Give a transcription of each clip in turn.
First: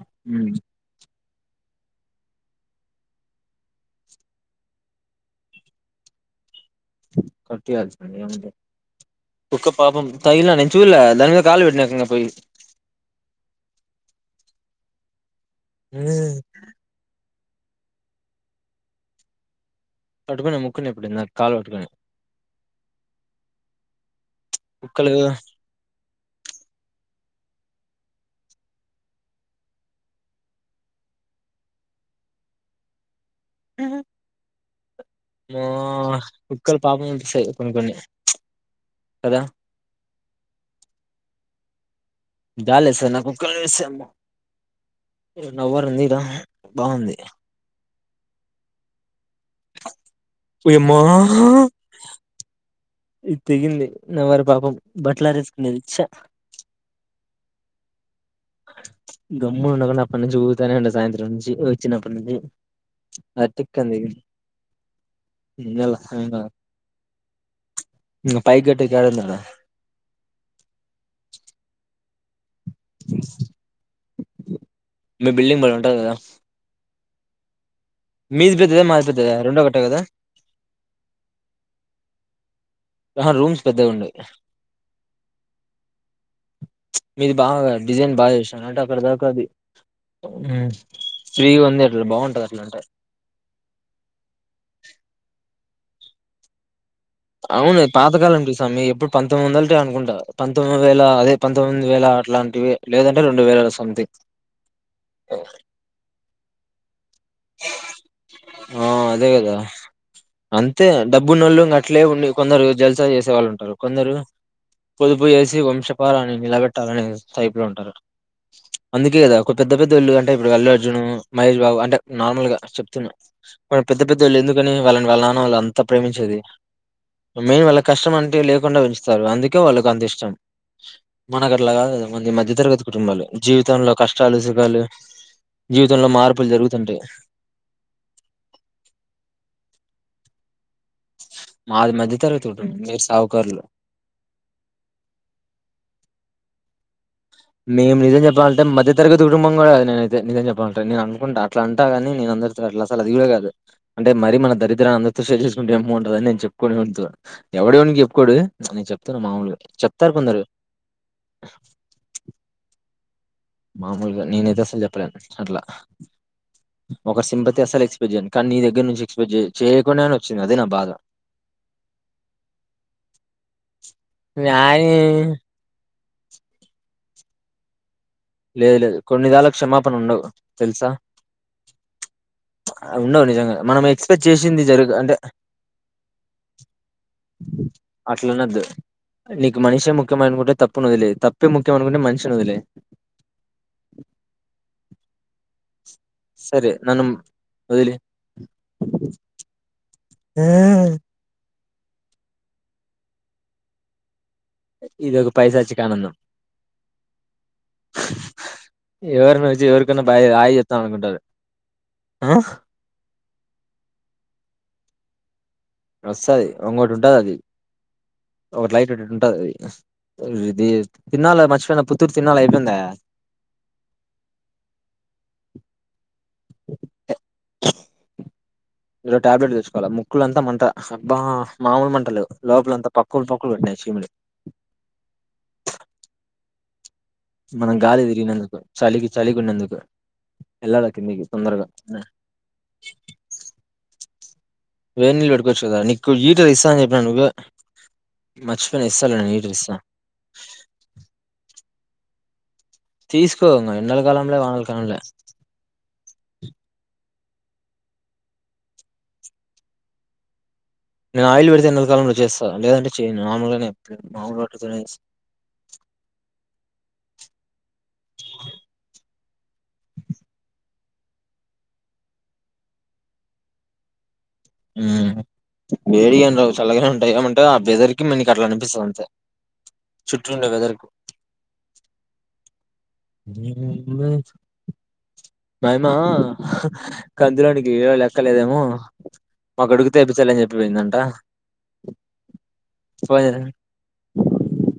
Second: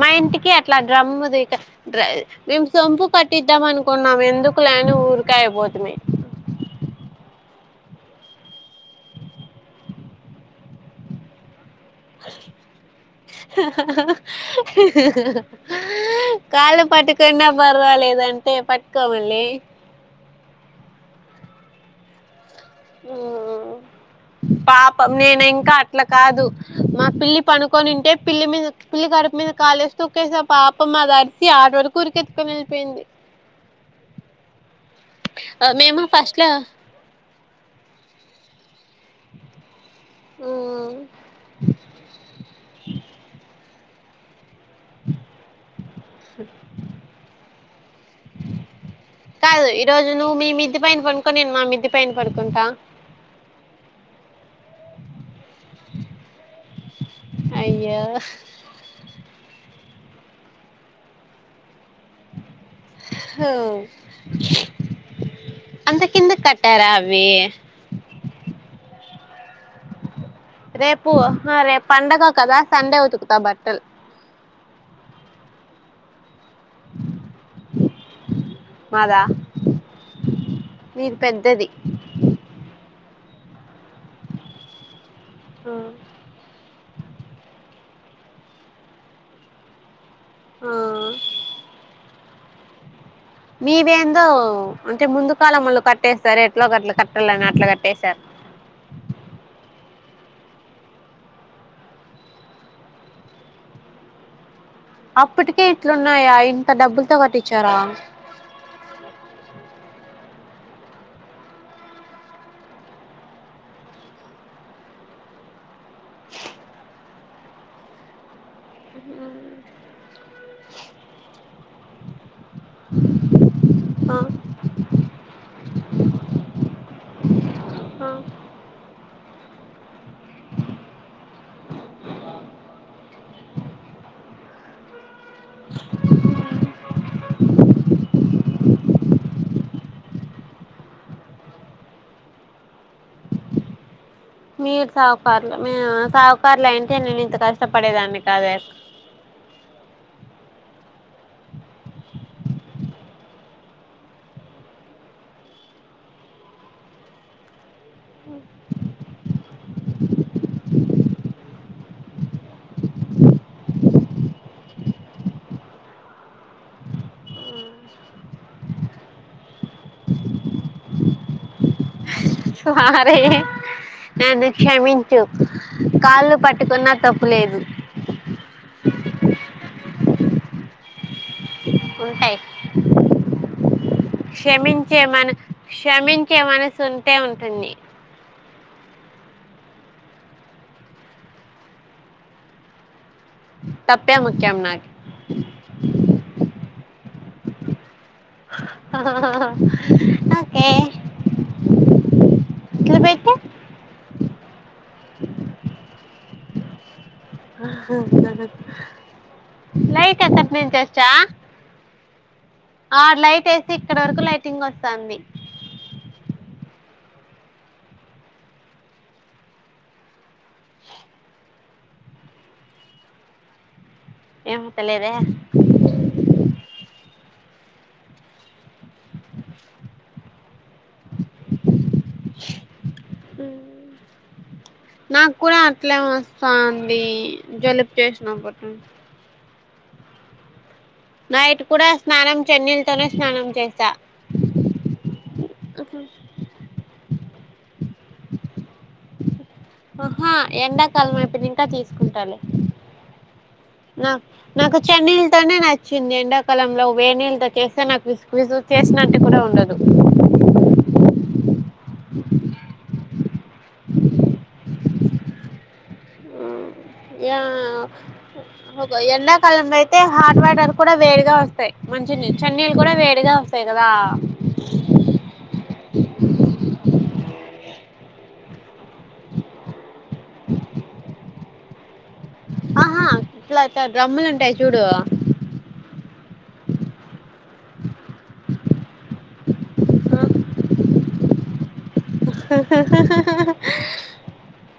మా ఉమ్ ఇంటికి అట్లా డ్రమ్ము ది ఇక డ్రై మేము సొంపు కట్టిద్దాం అనుకున్నాం ఎందుకు లేని ఊరికే అయిపోతిమి కట్టేయాల్సింది ఏముంది కుక్క పాపం తగిలినా నేను చూల్యా దాని మీద కాలు పెట్టిన ఇంగ పొయ్ [unintelligible] ఏ కొన్నా బర్వాలేదంటే పట్టుకో మళ్ళీ పట్టుకున్న ముక్కుని ఎప్పుడన్న నా కాలు పట్టుకుని ఊమ్ పాపం కుక్కలు నేను ఇంకా అట్ల కాదు మా పిల్లి పనుకొనింటే పిల్లి మీద పిల్లి కడుపు మీద కాలేసి తొక్కేశా పాపం అ ది అరిసి ఆటు వరకు ఉరికెత్తుకొని వెళ్ళిపోయింది ఆహ మా మేము ఫస్ట్ లో కుక్కలు పాపం అనిస్తాయి కొన్ని కొన్ని ఆ జాలేస్తాది నాకు కుక్కలను చూస్తే నవ్వరుంది ఈడ బాంది కాదు ఈరోజు నువ్వు మీ మిద్ది ఓయమ్మా పైన పనుకో నేను మా మిద్ది పైన పడుకుంటా ఇది తెగింది నా వల్ల పాపం బట్లారేసుకునేది చ్చా అయ్యో గమ్మనుండకుండా అప్పన్నుంచి ఊగుతనే ఉన్నా సాయంత్రం నుంచి చిన్నప్పనుంచి అది టిక్కని తెగింది ఇంగ అంత లావైనా కిందకి కట్టారా అవి ఇంగ పై గెట్టేకి యాడుందడ రేపు ఆ రేపండగ కదా సండే ఉతుకుతా బట్టల్ దడ మీది పెద్దదా మాది మాదా పెద్దదా రెండూ ఒకటే కదా మీది పెద్దది ఆహ రూమ్స్ పెద్దగున్నాయ్ మీది బాగ డిజైన్ బాగా జేసినారు అంటే అక్కడ దాక అది మంచి మ్ ఆ ఫ్రీగుంది అట్లా బాం పది అట్లుంటే మీవేందో అంటే ముందు కాలమొళ్ళు కట్టేస్తరే ఎట్లో ఒక అట్లా కట్ అవును ఇదో పాతకాలం పీస్ అమ్మి ఎప్పుడు పంతొమ్మిది వందలిది అనుకుంటా పంతొమ్మిది వేల అదే పంతొమ్మిది వేల అట్లాంటివి లేదంటే రెండు వేల సంథింగ్ అప్పటికే ఇట్లున్నాయా ఇంత డబ్బుల్ తో కట్టిచ్చార ఆ అదే కదా అంతే డబ్బు నోళ్లు ఇంగ అట్లే ఉండి కొందరు జల్సా చేసే వాళ్ళు ఉంటారు కొందరు పొదుపు జేసి వంశపారాన్ని నిలబెట్టాలనేసి సప్ లో ఉంటారు అందుకే కదా ఒక పెద్ద పెద్ద ఇల్లు అంటే ఇప్పుడు అల్లు అర్జున్ మహేష్ బాబు అంటే నార్మల్ గా చెప్తున్నా మళ్ళి పెద్ద ఆ పెద్దొళ్ళు ఎందుకని వాళ్ళని వాళ్ళ నాన్న వాళ్ళు అంతా ప్రేమించేది మెయిన్ వాళ్ళ ఆ కష్టం అంటే లేకుండా పెంచుతారు అందుకే వాళ్ళకు అంత ఇష్టం మనకు అట్లాగాదు గదా మంది మధ్య తరగతి కుటుంబాలు జీవితంలో కష్టాలు సుఖాలు జీవితంలో మార్పులు జరుగుతుంటాయ్ మాది మధ్య తరగతి కుటంబం మీరు సావుకర్లు మీరు సావుకార్లు మేమన్న సావుకార్లు అయింటే నెను మేము నిజం చెప్పాలంటే మధ్య తరగతి కుటుంబం గూడా గాదు నేనైతే నిజం జె బగుంటది నేను అనుకుంట అట్లా అంట గానీ నేను అందరితో అట్లా అసలు అది గూడా గాదు అంటే మరి మన దరిద్రాన్ని అందరితో షేర్ జేస్ సుకుంటే ఏమ్ బాంటదని నేను చెప్పుకోను ఎవనితో ఉనికి చెప్పుకోడు నే చెప్తున్నా మాములు చెప్తారు కొందరు మామొల్గ ల నేనైతే అస్సలు చెప్పలేను అట్లా ఒకరి సింపతి అస్సలు ఎక్స్పెక్ట్ జేయను కానీ నీ దగ్గర నుంచి ఎక్స్పెక్ట్ చే చేయకున్నా గాని వచ్చింది అదే నా బాధ స్వారీ నన్న న్యాయ్ క్షమించు కాళ్ళు పట్టుకున్నా తప్పు లేదు లేదు లేదు కొన్ని దాళ్ళకు క్షమాపణ ఉండవు తెలుసా చ్ ఉంటాయి ఆ ఉండవ్ నిజంగా మనం ఎక్స్ పేస్ చేశింది జరుగ అంటే యే మనసుంటే ఉంటుంది అట్లనొద్దు నీకు మనిషే ముఖ్యమయి అన్ కుంటే తప్పు ను వదిలయి తప్పే ముఖ్యమ్ అనుకుంటే మన్ ష్ ను వదిలయి తప్పే ముఖ్యం నాక్ ఓదిలే ఆహ అహ ఆహ్ ఓకే ఇట్లు బెటు ఇదొ ఓ పైసాచ్చికా ఆనందామ్ ఆహ్ ఆహా ఎవరిని వచ్చి ఎవరికన్నా బా లైట్ హాయ్ యేసర్ మెంచ్ చెప్తాం ఆ చెంచ్ ఆ అనుకుంటారు ఆ లైట్ ఎసి ఇక్కడ్ వరకు లైటింగ్ వస్తంది వస్తది ఒంగోట్ ఉంటదది ఒక్ లైట్ టు టు టు ఉంటఅది రీది తిన్నాల మచ్ పేన పోతుర్ తిన్నాల అయిపెందా ఏం తేలేదే అ ఇ రో ట్యాబ్ లెట్ తెచ్ కోల ముక్కులంతా మంట హ్ అబ్బా మామూలు మంటల్ లెవ్ లోపల అంతా పక్ ల్ పక్ ల్ బెట్ నయి చిమిడి నాక్ కుర అట్లే ఓ సాన్ మనం గాలి దిరిగినందుకు చలికి చలిగున్నందుకు ఎళ్ళల కిందికి నైట్ తొందరగా కూడా స్నానం చెన్నీళ్ళతోనే స్నానం చేసా వేనీల్ బెట్టుకోవచ్చు కదా నీక్కు ఈటర్ ఇస్తాన్ జెప్ నా మచ్ పేయిన ఇసలే ఈట్ ఇస్ ఆహా ఎండాకాలం అయిపెన్ ఇంక తీస్ కుంటాలే తీసుకో ఇంగ ఎండల నా కాలంలే వానల నాకు కాలంలే చన్ నీల్ తోనే నచ్చింది ఎండాకాలంలో వేనీల్ ఇట చేస్తే నాక్ విజ్ విజ్ త్ విసుగు విసుగు చేస్ నట్ కుడ ఉండదు నేను ఆయిల్ పెడితే ఎండాకాలంలో చేస్తా లేదంటే చేయను మామూలుగానే ఎప్పుడు మామూలు వాటితోనే య ఒక ఎండాకాలంలో లయితే హాట్ వాటర్ కూడా వేడిగా వస్తయి మంచిన్ నిన్ చన్ నీల్ కుడ వేడిగా వస్తయి గదా హ్మ్ వేడిగేమ్ లెవ్ చల్లగానే ఉంటాయి ముంటయ్ ఆ పేజర్ కి మన్ నిక్ అట్లా అన్ పిస్ అం చ చుటుండ్ వెదర్ ఆహా ట్లా ట డ్రామ్ములుంటాయి చూడు మాయ్ మా ఆ హ్ కందులోనికి ఇవ లెక్కలేదేమో మాక్ అడుగుతె ఏపిస్తలే అన్ జేప్పిపెందంట పోయే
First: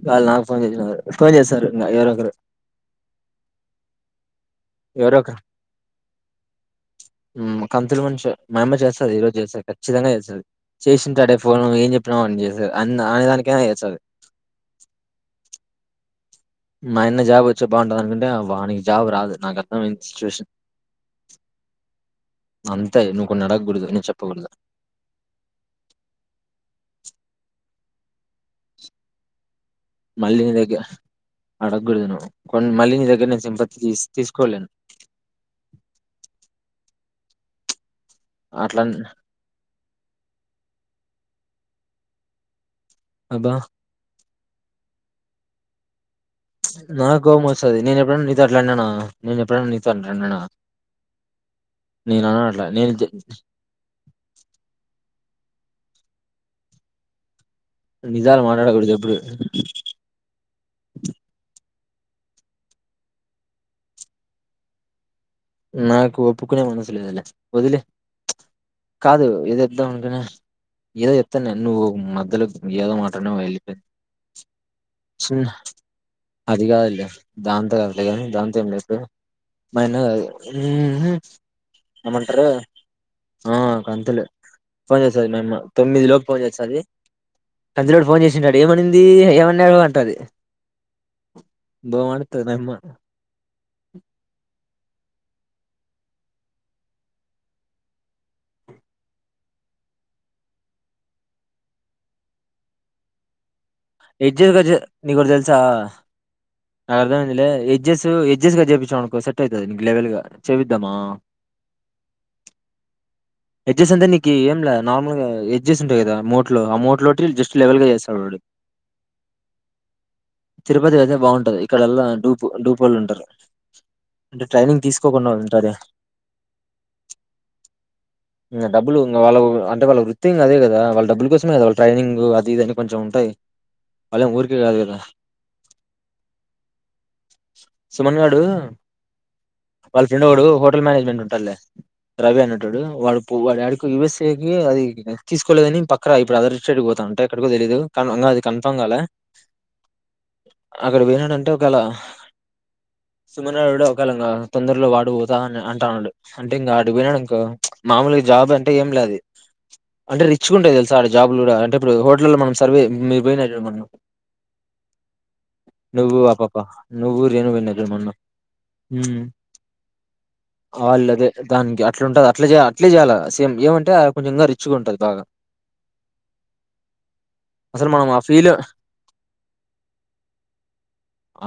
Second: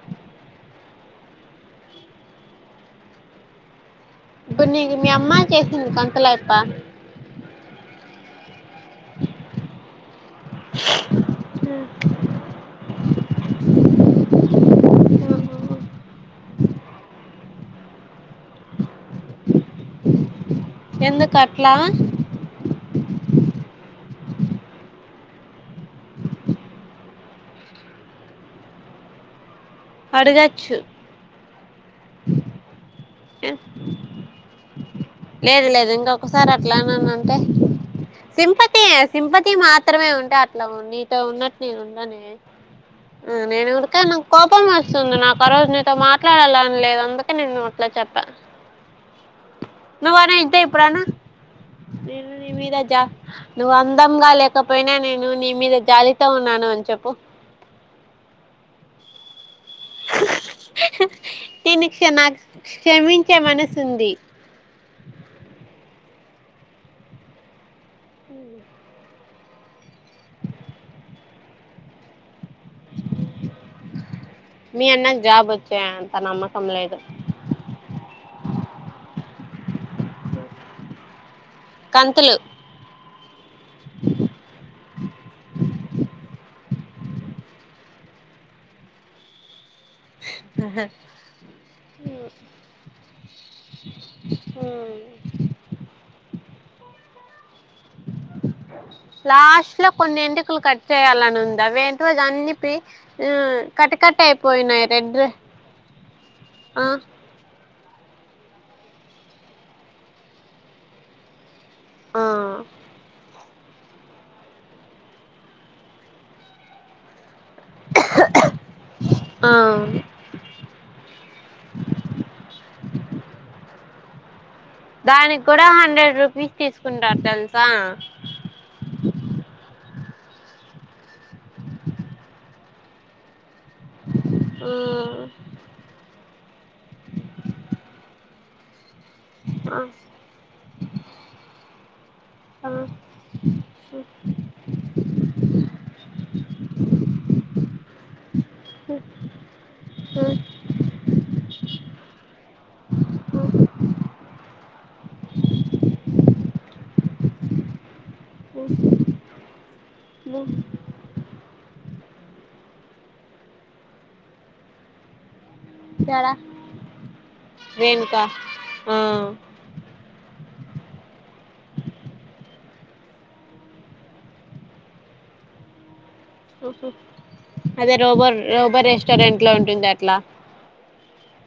గాల్ నాబ్ పోన్ జెషినార్ పోన్ జేసారు ఇంగ సార్ ఎవరో ఒకరు ఇప్ డ్ నీకి మీ ఎవరో అమ్మ ఒకరు చేసింద్ కంతలోక్ ప్ప దువన్ ష మయమ్మ చేస్తది ఈ రోజు చేస్తది ఖచ్చితంగా చేస్తది చేసిన్ టాడే ఫోన్ ఏం జేప్ నవో అన్ జేసా అన్ అనేదానికి ఏ ఏ స్వారీ మాయన్న జాబ్ ఓచ్ బాఉంటదనుకుంటే వానికి జాబ్ రాదు నాకు అర్థం సిచ్చు వెషన్ ఎందుకు అట్లా అంతే నువ్ కొన్ అడకుడదు నేన్ చెప్ పొగడ్ దా మల్లి దగ్గ అడగచ్చు అడగోద్ నువ్ కొన్ మళ్ళీ నీదగ్ ఏ లేదు లేదు లేదు ఇంకొకసారి అట్లా అననంటే అట్లా సింపతి అన్- సింపతి మాత్రమే ఉంటే అట్లా ఉ నీతో ఉన్నట్ నే ఉండనే ఉమ్ అబ్బా! నేను ఉరుకే అనం కోపం వస్తుంది నాకు ఆ రోజు నీతో మాట్లాడాలని లేదు నాకు అందుకే నేను కోపమొస్తది. ఇట్ల చెప్ప నేనెప్పుడైనా నీతో అట్లా అన్నానా? నేనెప్పుడైనా నీతో అట్లా నువ్ అన్నానా? అనయితే ఇపుడు అను నేను నేననను నీ అట్లా. మీద నేను జా జ నువ్వు అందమ్ గా లేకపోయినా నే నువ్ నీ మీద జాలితో ఉన్నాను అన్ చెప్పు నిజాల్ మాట్లాడకూడదు ఎప్పుడు దీనిక్ క్షమాగ్ షమించే మనసుంది నాకు ఒప్పుకునే మనసలేదలే వదిలే ఉ కాదు ఇదిద్దామనుకున్నా ఏదో చెప్తన్న నేను నువ్వు మధ్యలో ఏదో మాట అన్నావు ఎల్లిపా మీ అన్నకు చిన్న జాబ్ వచ్చే అంత అది నమ్మకం లేదు కాదులే దాంతో కాదులే కానీ దాంతో ఏం లే ఇప్పుడు మాయన్న కాదు ఉహు కంతులు ఏమంటరు ఆ కంతేలే ఫోన్ చేస్తది మేము తొమ్మిది లోపు ఫోన్ చేస్తది కందులోడు ఫోన్ చేసింటాడు ఏమనింది ఏమన్నాడు టది బా మాటాడుతది అయమ్మ లాస్ట్ లో కొన్ని ఎంటికలు కట్ చేయాలని ఉంది అదేంటో అన్ని పి ఉ ఎడ్జే కజ్ నీకు ఒకటి తెలుసా ఆ నాకు అర్థమయ్యిందిలే ఎడ్జెస్ ఎజెస్ కట్ చేపించామనుకో సెట్ అయితది కు లెవెల్ గా చేపిద్దామా ఆ ఎడ్జెస్ అంటే నీకీ ఏం లే నార్మల్ గా ఎడ్జస్ ఉంటయి గదా మోట్ లో ఆ మోట్ లో ట్రీ జస్ లెవెల్ గ చేస్తాడు వాడు ఆ తిరుపతి అయితే బాగుం ఇక్కడల్ల డూపు డూపోళ్ళు ఉంటరు అంటే ట్రైనింగ్ తీసుకోకుండ దానికి కూడా ఉంటది హండ్రెడ్ రూపీస్ తీసుకుంటారు తెలుసా ఇగ డబ్బులు ఇంగ వాళ్ళగు అంటే వాళ్ళ వృత్తి అదే గద వాళ్ళ డబ్బుల కోసమే కద వాళ ట్రైనింగ్ అది ఇది అని కొంచం ఉంటాయి వాల్లెం ఊరుకె కాదు గదా సుమన్ గాడు ఆ వాళ్ళ ఫ్రెండ్ ఒగడు హోటల్ మేనేజ్మెంట్ ఉంటడులే రవి అనేటోడు ఆ వాడు పువ యుఎస్ఏ కి అది తీసుకోలేదని పక్క ఇప్పుడు అదర్ స్టేట్కి పోత అంటే ఎక్కడికో తెలీదు కన్ ఇంగా అది కన్ఫర్మ్ ఉ కాలే ఉ అక్కడ పోయినాడంటే ఒకేలా సుమనగాడు ఒకేళ నా ఆ తొందరల్లో వాడు ఓతా అని అంటాండు అంటే ఇంగా ఆడు వినడు ఇంకా మాములుగా జాబ్ అంటే ఏంలే అది అంటే రిచ్చుగుంటయి తెలుసా అడ జాబ్ లు కూడా అంటే ఇప్పుడు హోటల్లో మనం సర్వే మీరు పెయినరూ జూడు మొన్న నువ్వు యాడ ఆ పాప నువ్వు రేణు పోయినవు జుడు మొన్న రేణుక ఆ ఊ వాళ్ళు అదే దానికి అట్ల ఉంటది అట్లే జేయ అట్లే జెయాల సేమ్ ఏమంటే కొంచెంగా రిచ్ గా ఉంటది బాగా ఉ హు అసలు అదే మనం రోబో రోబో రెస్టారెంట్ లో ఉంటుంది అట్లా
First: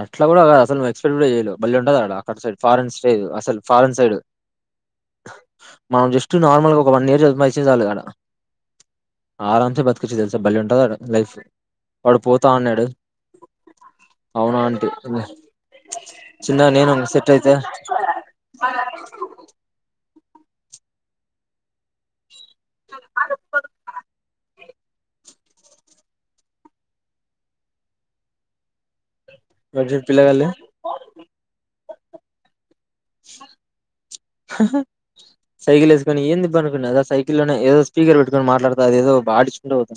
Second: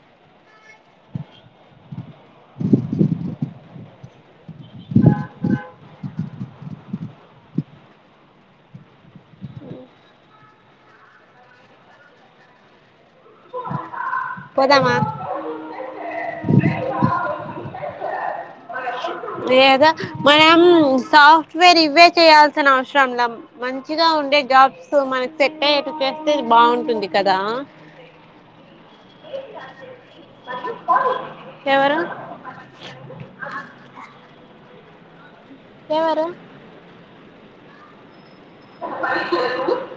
అట్ అట్లా గూడ గాదు అసలు ఎక్స్పెక్ట్కూడా చేయలేవు బల్లె ఉంటది ఆడ అటు సైడ్ ఫారెన్ స్టేజు అసలు ఫారన్ సైడ్ మనం జస్ట్ నార్మల్గా ఒక వన్ ఇయర్ మసి జాలు ఆడ ఆడ ఉంటే బతకచ్చు తెలుసా బల్లె ఉంటది లైఫ్ వాడు పోతా అన్నడు అవునా అంటి పోదామా చిన్న నేను సెట్ అయితే లేద మనం సాఫ్ట్వేర్ ఇవ్వే చేయాల్ కని అవసరంలా మంచిగా ఉండే జాబ్స్ సో మైండ్ సెట్ అయ్యాక చేస్తే బావుంటుంది కదా వాడు జూడు పిల్లగాళ్ళు ఎవరు అ అహా సైకిల్ ఏసుకొని ఎవరు ఏంది బనుకున్న దా సైకిల్ లో ఏదో స్పీకర్ పెట్ మాట్లాడుతా అదేదో బాటిచుకుంట పోతా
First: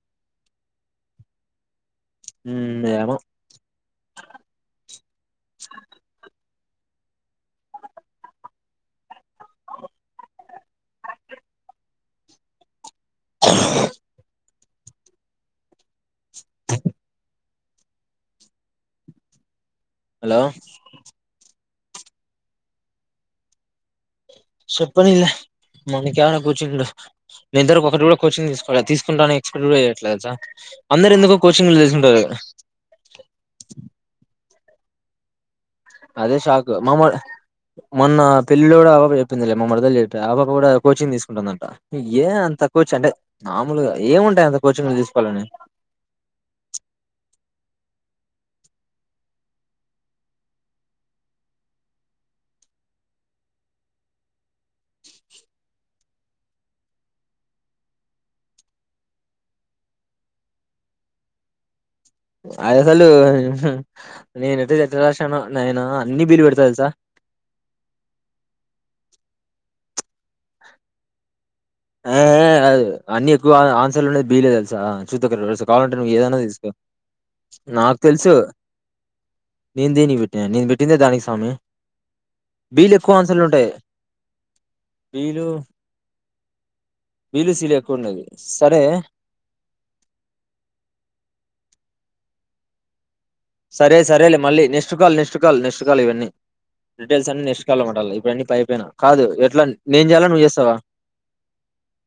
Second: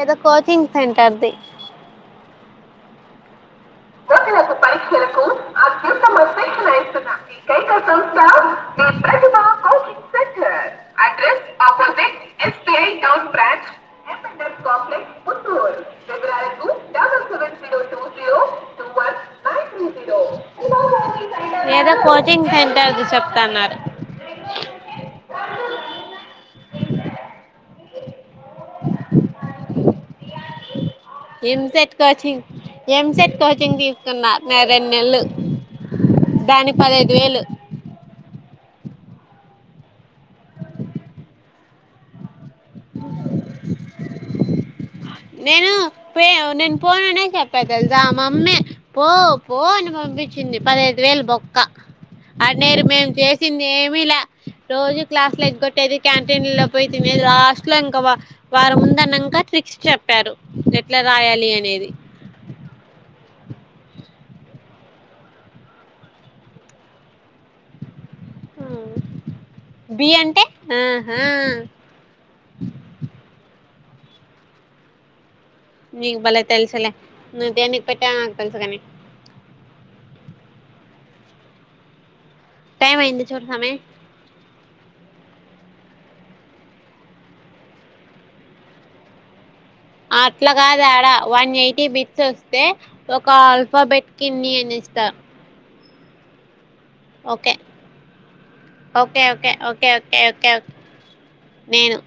ఏద కోచింగ్ సెంటర్ ది ఊ ఏమో గ నాకు పరీక్షనలకుకు ఆ్యంత మ [unintelligible] స్పషల ఇస్తున్నాం మీకైక సంస్థ మీ ప్రతిభ coaching centre [unintelligible] address opposite SBI chocolate కుత్తరు ఇగ [unintelligible] two one nine three zero hello ఏదో కోచింగ్ సెంటర్ ది చెప్తన్నారు సెప్పనీలె మనికి యాడ కోచింగ్ ఇద్దరకు ఒకటి కూడా కోచింగ్ తీసుకోలే, తీసుకుంటా అని ఎక్స్పెక్డ్ ఏయట్లే ఎల్సా. ఎంసెట్ కోచింగ్ ఎంసెట్ కోచింగ్ తీసుకున్న న రెనెళ్ళు అదే షాక్ మమ మొన్న పెళ్లిల్లో గూడా [unintelligible] చెప్పిందిలే మా మరదల్ చెప్పా అవకు కూడా కోచింగ్ తీసుకుంటుందంట యే అంత కోచ. అంటే మామూలుగ ఏముంటాయి అంత కోచింగ్ల్ తీసు నేనూ పే యవ్ నేను పోననే చె పెద్దల్ జా మమ్మే పో పో అని పంపించింది పదహైదు వేలు బొక్క అనేరు మేము చేసింది ఏమిలా రోజూ క్లాస్లు ఎగ్గొట్టేది, క్యాంటీన్ లో పోయి తినేది, లాస్ట్ లో ఇంకా వ వారం ఉందన్నంక. సిక్స్ చెప్పారు ఎట్లా రాయాలి అనేది అయ్ అసలు హు నేనైతే చెట్ట రాష్ననో, నేనూ అన్ని బీ లు వెడతా ఎలుసా. ఊ బి అంటే అహా ఆ ఆ గాదు అన్నీ ఎక్కువ ఆన్సలుండేద్ బీ లే ఎలుసా చూద్ద కర [unintelligible] కావాలంటే నువ్వు నీకు ఏదైనా భలే తీసుకో తెలుసులే నువ్వు దేనికి నాక్ పెట్టావో తెలుసు నాకు కాని నేన్ దేని పెట్నా నేను బెట్టిందే దానికి సామి బీ లు టైం ఎక్కువ అయింది ఆన్సర్లు చూడు ఉంటాయి. సామి బీ లు బీ లు సీ లు ఎక్కువండేది సరే అట్ల గాద్ ఆడా వన్ ఎయిటీ బిట్స్ ఒస్తే సరే సరేలే మళ్ళి next call, next call, next call ఇవన్నీ. డీటెయిల్స్ అన్ని ఓకే నెష్ట్ కాల్ లో మాటలి ఇపుడన్నీ పైపైనా, ఓకే కాదు ఓకే ఎట్లా ఓకే నేను ఓకే జేయాలా నువ్వు ఓకే ఓకే చేస్సవా. నేను